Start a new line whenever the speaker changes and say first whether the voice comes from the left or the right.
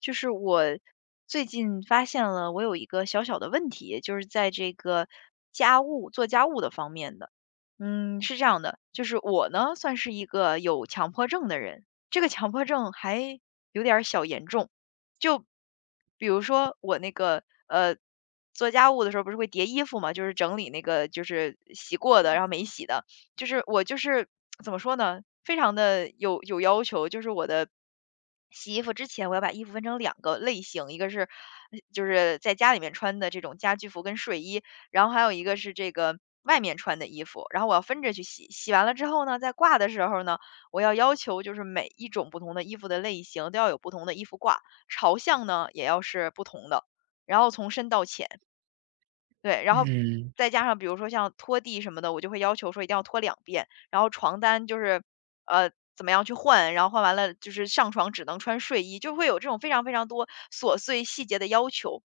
left: 就是我最近发现了我有一个小小的问题，就是在这个做家务的方面的。嗯，是这样的，就是我呢算是一个有强迫症的人，这个强迫症还有点儿小严重。就比如说我那个做家务的时候不是会叠衣服嘛，就是整理那个就是洗过的，然后没洗的。就是我就是怎么说呢，非常的有要求，就是我的。洗衣服之前，我要把衣服分成两个类型，一个是就是在家里面穿的这种家居服跟睡衣，然后还有一个是这个外面穿的衣服，然后我要分着去洗。洗完了之后呢，在挂的时候呢，我要求就是每一种不同的衣服的类型都要有不同的衣服挂，朝向呢也要是不同的，然后从深到浅。对，然后
right: 嗯，
left: 再加上比如说像拖地什么的，我就会要求说一定要拖两遍，然后床单就是，呃，怎么样去换，然后换完了就是上床只能穿睡衣，就会有这种非常非常多琐碎细节的要求。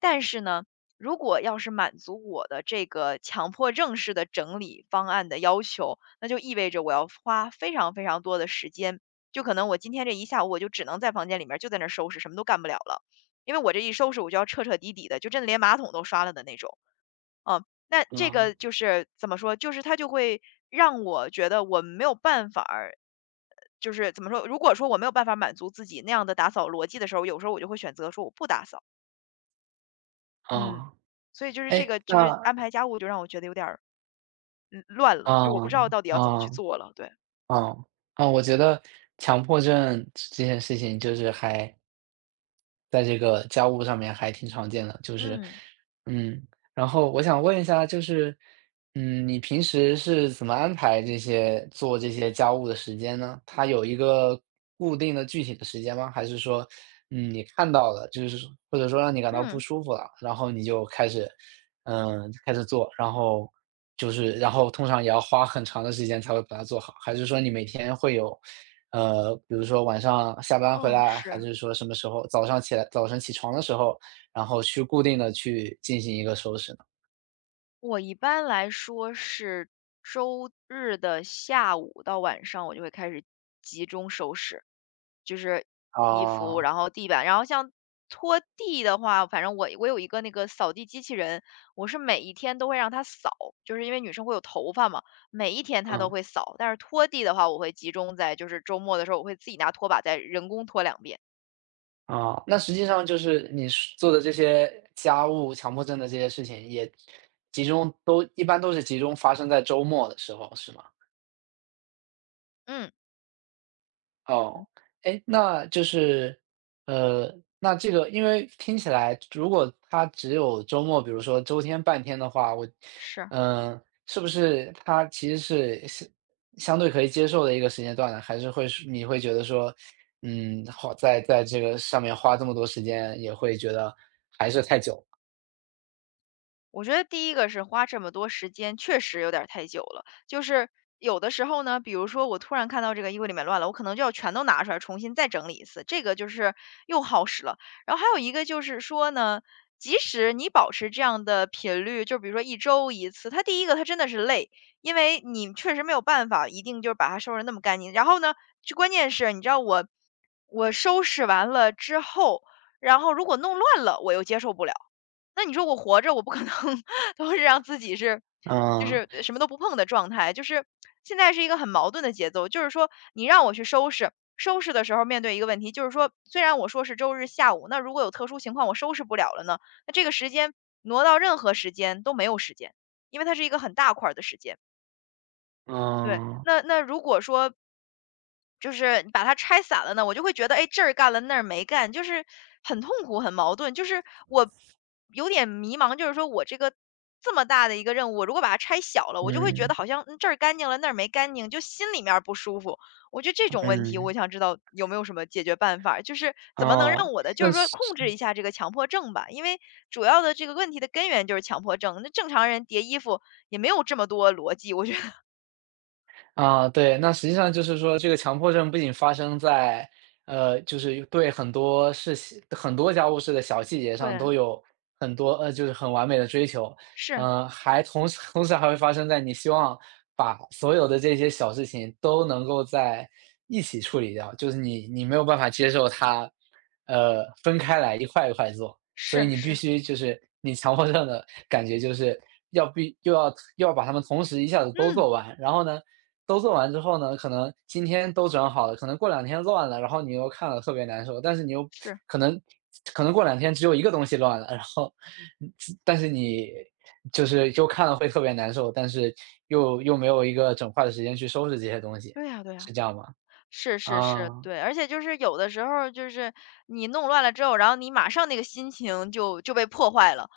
left: 但是呢，如果要是满足我的这个强迫症式的整理方案的要求，那就意味着我要花非常非常多的时间，就可能我今天这一下午我就只能在房间里面就在那儿收拾，什么都干不了了。因为我这一收拾我就要彻彻底底的，就真的连马桶都刷了的那种。嗯，那这
right: 啊，
left: 个就是怎么说，就是它就会让我觉得我没有办法儿，就是怎么说，如果说我没有办法满足自己那样的打扫逻辑的时候，有时候我就会选择说我不打扫，嗯，
right: 啊，
left: 所以就是这
right: 哎，
left: 个就是
right: 那，
left: 安排家务就让我觉得有点儿乱了，就
right: 啊，
left: 是我不知道到底要怎么
right: 啊，
left: 去做了，对，
right: 啊，啊，我觉得强迫症这件事情就是还在这个家务上面还挺常见的。就是，
left: 嗯
right: 嗯，然后我想问一下，就是，你平时是怎么安排这些做这些家务的时间呢？它有一个固定的具体的时间吗？还是说，你看到了，就是说或者说让你感到不
left: 嗯
right: 舒服了，然后你就开始，开始做，然后就是，然后通常也要花很长的时间才会把它做好。还是说你每天会有比如说晚上下班回
left: 嗯，
right: 来，还
left: 是。
right: 是说什么时候早上起来早晨起床的时候，然后去固定的去进行一个收拾呢？
left: 我一般来说是周日的下午到晚上，我就会开始集中收拾，就是衣服，
right: 啊，
left: 然后地板，然后像拖地的话，反正我有一个那个扫地机器人，我是每一天都会让它扫，就是因为女生会有头发嘛，每一天它都
right: 嗯，
left: 会扫。但是拖地的话，我会集中在就是周末的时候，我会自己拿拖把在人工拖两遍。
right: 啊，那实际上就是你是做的这些家务强迫症的这些事情也集中都一般都是集中发生在周末的时候，是吗？
left: 嗯
right: 哦，
left: 嗯，
right: 哎，那就是，呃，那这个因为听起来，如果他只有周末，比如说周天半天的话，我，
left: 是。
right: 嗯、是不是他其实是相对可以接受的一个时间段呢？还是会是你会觉得说，花在在这个上面花这么多时间，也会觉得还是太久
left: 我觉得第一个是花这么多时间，确实有点儿太久了。就是有的时候呢，比如说我突然看到这个衣柜里面乱了，我可能就要全都拿出来重新再整理一次，这个就是又耗时了。然后还有一个就是说呢，即使你保持这样的频率，就比如说一周一次，它第一个它真的是累，因为你确实没有办法一定就是把它收拾得那么干净。然后呢，就关键是你知道我收拾完了之后，然后如果弄乱了，我又接受不了。那你说我活着，我不可能 都是让自己是
right: 了。
left: 就
right: 嗯，
left: 是什么都不碰的状态。就是现在是一个很矛盾的节奏，就是说你让我去收拾，收拾的时候面对一个问题，就是说虽然我说是周日下午，那如果有特殊情况我收拾不了了呢，那这个时间挪到任何时间都没有时间，因为它是一个很大块儿的时间。对，
right: 嗯，
left: 那如果说就是把它拆散了呢，我就会觉得，哎，这儿干了那儿没干，就是很痛苦、很矛盾。就是我有点迷茫，就是说我这个这么大的一个任务，我如果把它拆小了，我就会觉得
right: 嗯，
left: 好像这儿干净了那儿没干净，就心里面儿不舒服。我觉得这
right: 嗯，
left: 种问题，我
right: 嗯。
left: 想知道有没有什么解决办法就是怎么能
right: 哦，
left: 让我的，就
right: 那
left: 是说
right: 是
left: 控制一下这个强迫症吧，因为主要的这个问题的根源就是强迫症。那正常人叠衣服也没有这么多逻辑，我觉得
right: 对，那实际上就是说，这个强迫症不仅发生在，就是对很多事情、很多家务事的小细 节上
left: 对，
right: 都有很多，就是很完美的追求，
left: 是
right: 还同时还会发生在你希望把所有的这些小事情都能够在一起处理掉，就是你没有办法接受它，分开来一块一块做。所以
left: 是
right: 你必
left: 是，
right: 须就是你强迫症的感觉就是要必又要又要把它们同时一下子都
left: 嗯，
right: 做完，然后呢，都做完之后呢，可能今天都整好了，可能过两天乱了，然后你又看了特别难受，但是你又
left: 是。
right: 可能可能过两天只有一个东西乱了，然后但是你就是又看了会特别难受，但是又没有一个整块的时间去收拾这些东西，
left: 对呀对呀，
right: 是这样吗？
left: 是是是，
right: 啊。
left: 对，而且就是有的时候儿就是你弄乱了之后，然后你马上那个心情就被破坏了，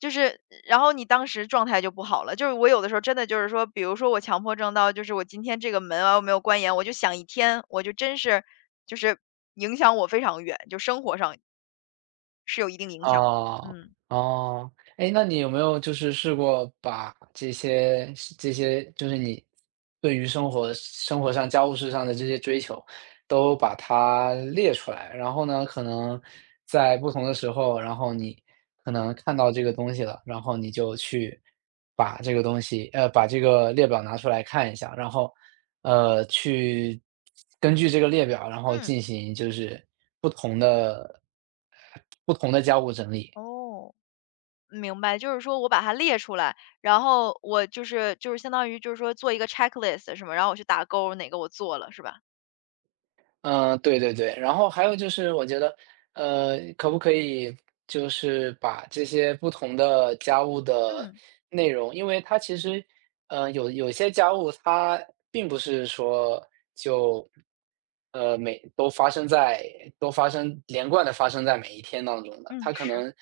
left: 就是然后你当时状态就不好了。就是我有的时候真的就是说，比如说我强迫症到就是我今天这个门啊我没有关严，我就想一天，我就真是就是影响我非常远，就生活上是有一定影响的。
right: 哦，
left: 嗯
right: 哦，哎，那你有没有就是试过把这些就是你对于生活上、家务事上的这些追求，都把它列出来，然后呢，可能在不同的时候，然后你可能看到这个东西了，然后你就去把这个东西，把这个列表拿出来看一下，然后去根据这个列表，然后
left: 嗯。
right: 进行就是不同的不同的家务整理。
left: 哦。明白，就是说我把它列出来，然后我就是相当于就是说做一个 checklist 是吗？然后我去打勾，哪个我做了是吧？
right: 嗯，对，对，对，然后还有就是我觉得，可不可以就是把这些不同的家务的
left: 嗯，
right: 内容，因为它其实，有些家务它并不是说就，每都发生在都发生连贯的发生在每一天当中的。
left: 嗯，
right: 它可
left: 是，
right: 能，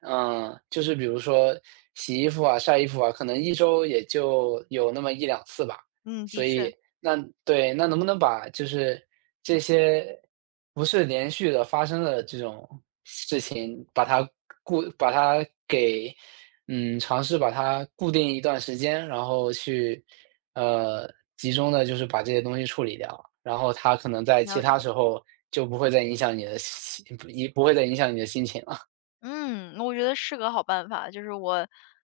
right: 嗯，就是比如说洗衣服啊、晒衣服啊，可能一周也就有那么一两次吧。
left: 嗯，的
right: 所
left: 确，
right: 以那对，那能不能把就是这些不是连续的发生的这种事情，把它固把它给嗯，尝试把它固定一段时间，然后去呃，集中的就是把这些东西处理掉，然后它可能在其
left: 了
right: 他
left: 解。
right: 时候就不会再影响你的心不不会再影响你的心情了。
left: 嗯，我觉得是个好办法，就是我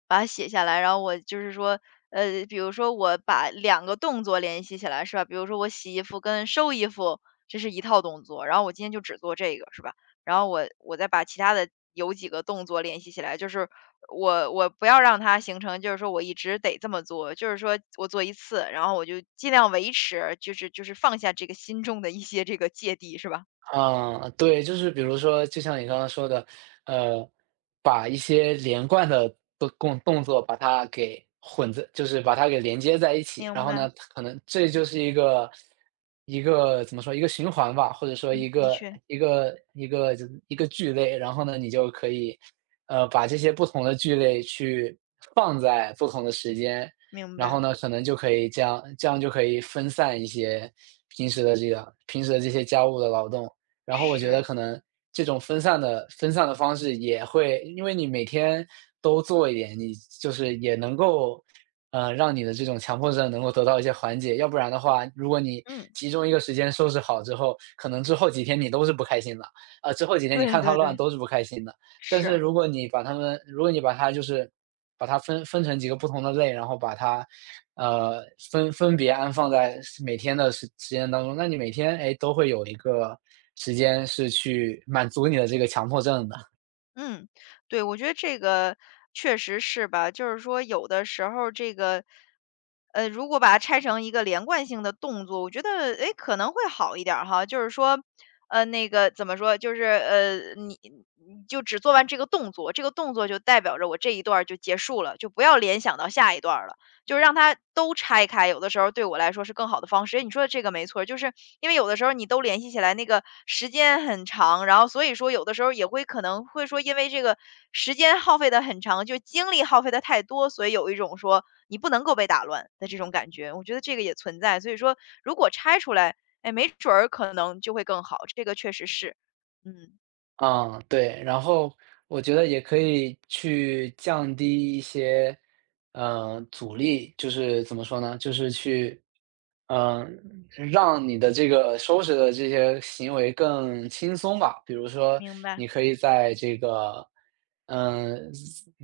left: 把它写下来，然后我就是说，比如说我把两个动作联系起来，是吧？比如说我洗衣服跟收衣服，这是一套动作，然后我今天就只做这个，是吧？然后我再把其他的有几个动作联系起来，就是我不要让它形成，就是说我一直得这么做，就是说我做一次，然后我就尽量维持，就是放下这个心中的一些这个芥蒂，是吧？
right: 嗯，对，就是比如说，就像你刚刚说的，呃，把一些连贯的动作把它给混在，就是把它给连接在一起，
left: 明
right: 然后
left: 白，
right: 呢，可能这就是一个怎么说，一个循环吧，或者说
left: 嗯，
right: 一
left: 的
right: 个
left: 确
right: 一个一个就是一个剧类。然后呢，你就可以把这些不同的剧类去放在不同的时间，
left: 明
right: 然后
left: 白，
right: 呢，可能就可以这样，这样就可以分散一些平时的这些家务的劳动。然后我觉
left: 是。
right: 得可能这种分散的方式也会，因为你每天都做一点，你就是也能够，让你的这种强迫症能够得到一些缓解。要不然的话，如果你
left: 嗯，
right: 集中一个时间收拾好之后，可能之后几天你都是不开心的，之后几天你
left: 对
right: 看它
left: 对
right: 乱
left: 对，
right: 都是不开心的。但是
left: 是，
right: 如果你把它们，如果你把它就是把它分成几个不同的类，然后把它呃分别安放在每天的时间当中，那你每天哎都会有一个时间是去满足你的这个强迫症的。
left: 嗯，对，我觉得这个确实是吧，就是说有的时候这个，如果把它拆成一个连贯性的动作，我觉得诶可能会好一点儿哈，就是说，那个怎么说，就是你就只做完这个动作，这个动作就代表着我这一段儿就结束了，就不要联想到下一段儿了。就是让它都拆开，有的时候对我来说是更好的方式。诶，你说的这个没错儿，就是因为有的时候你都联系起来，那个时间很长，然后所以说有的时候也会可能会说，因为这个时间耗费的很长，就精力耗费的太多，所以有一种说你不能够被打乱的这种感觉。我觉得这个也存在，所以说如果拆出来，哎，没准儿可能就会更好，这个确实是。嗯，
right: 嗯，对，然后我觉得也可以去降低一些，阻力，就是怎么说呢，就是去，让你的这个收拾的这些行为更轻松吧。比如说，
left: 明白，
right: 你可以在这个，嗯、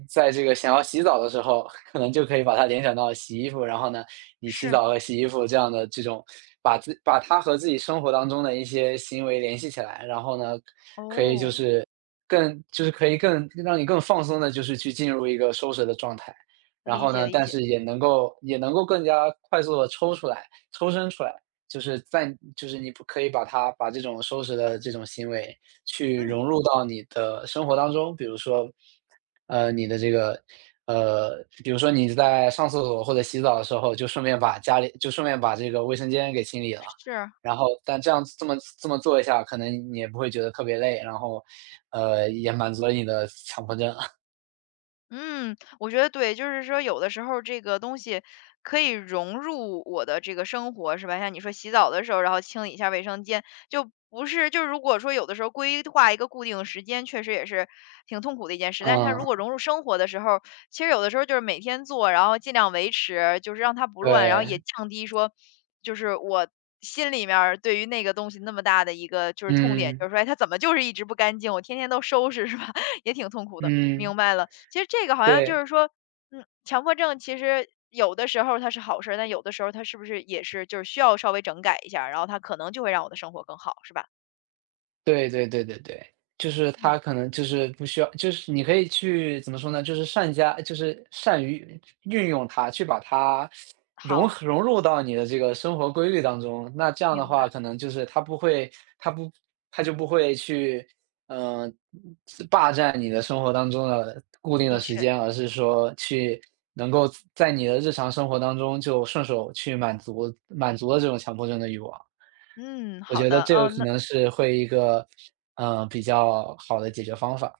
right: 在这个想要洗澡的时候，可能就可以把它联想到洗衣服，然后呢，你洗
left: 是，
right: 澡和洗衣服这样的这种，把它和自己生活当中的一些行为联系起来，然后呢。
left: 哦，
right: 更就是可以更让你更放松的，就是去进入一个收拾的状态。然
left: 理
right: 后
left: 解
right: 呢，
left: 理
right: 但
left: 解，
right: 是也能够更加快速的抽身出来，就是在就是你不可以把它把这种收拾的这种行为去
left: 嗯，
right: 融入到你的生活当中。比如说你的这个比如说你在上厕所或者洗澡的时候，就顺便把家里就顺便把这个卫生间给清理了。
left: 是。
right: 然后但这样这么做一下，可能你也不会觉得特别累，然后，也满足了你的强迫症。
left: 嗯，我觉得对，就是说有的时候这个东西可以融入我的这个生活，是吧？像你说洗澡的时候，然后清理一下卫生间，就不是就是如果说有的时候规划一个固定时间，确实也是挺痛苦的一件事。但是它如
right: 嗯，
left: 果融入生活的时候，其实有的时候就是每天做，然后尽量维持，就是让它不乱，然后也
right: 对，
left: 降低说，就是我。心里面儿对于那个东西那么大的一个就是痛点，就
right: 嗯，
left: 是说，哎，它怎么就是一直不干净？我天天都收拾是吧？也挺痛苦的。
right: 嗯，
left: 明白了，其实这个好像就
right: 对。
left: 是说，强迫症其实有的时候它是好事儿，但有的时候它是不是也是就是需要稍微整改一下儿然后它可能就会让我的生活更好，是吧？
right: 对，对，对，对，对，就是
left: 嗯，
right: 他可能就是不需要，就是你可以去怎么说呢？就是善加，就是善于运用它，去把它
left: 好，
right: 融入到你的这个生活规律当中。那这样的
left: 明
right: 话，
left: 白，
right: 可能就是他不会，他不，他就不会去，嗯、霸占你的生活当中的固定的
left: 的
right: 时
left: 确，
right: 间，而是说去能够在你的日常生活当中就顺手去满足了这种强迫症的欲望。
left: 嗯，
right: 我
left: 好
right: 觉得
left: 的，
right: 这
left: 哦，
right: 个可
left: 那
right: 能是会一个，比较好的解决方法。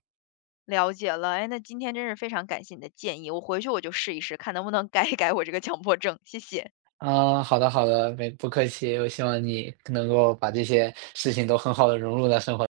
left: 了解了，哎，那今天真是非常感谢你的建议，我回去我就试一试，看能不能改一改我这个强迫症，谢谢。
right: 嗯，好的，好的，没不客气，我希望你能够把这些事情都很好的融入到生活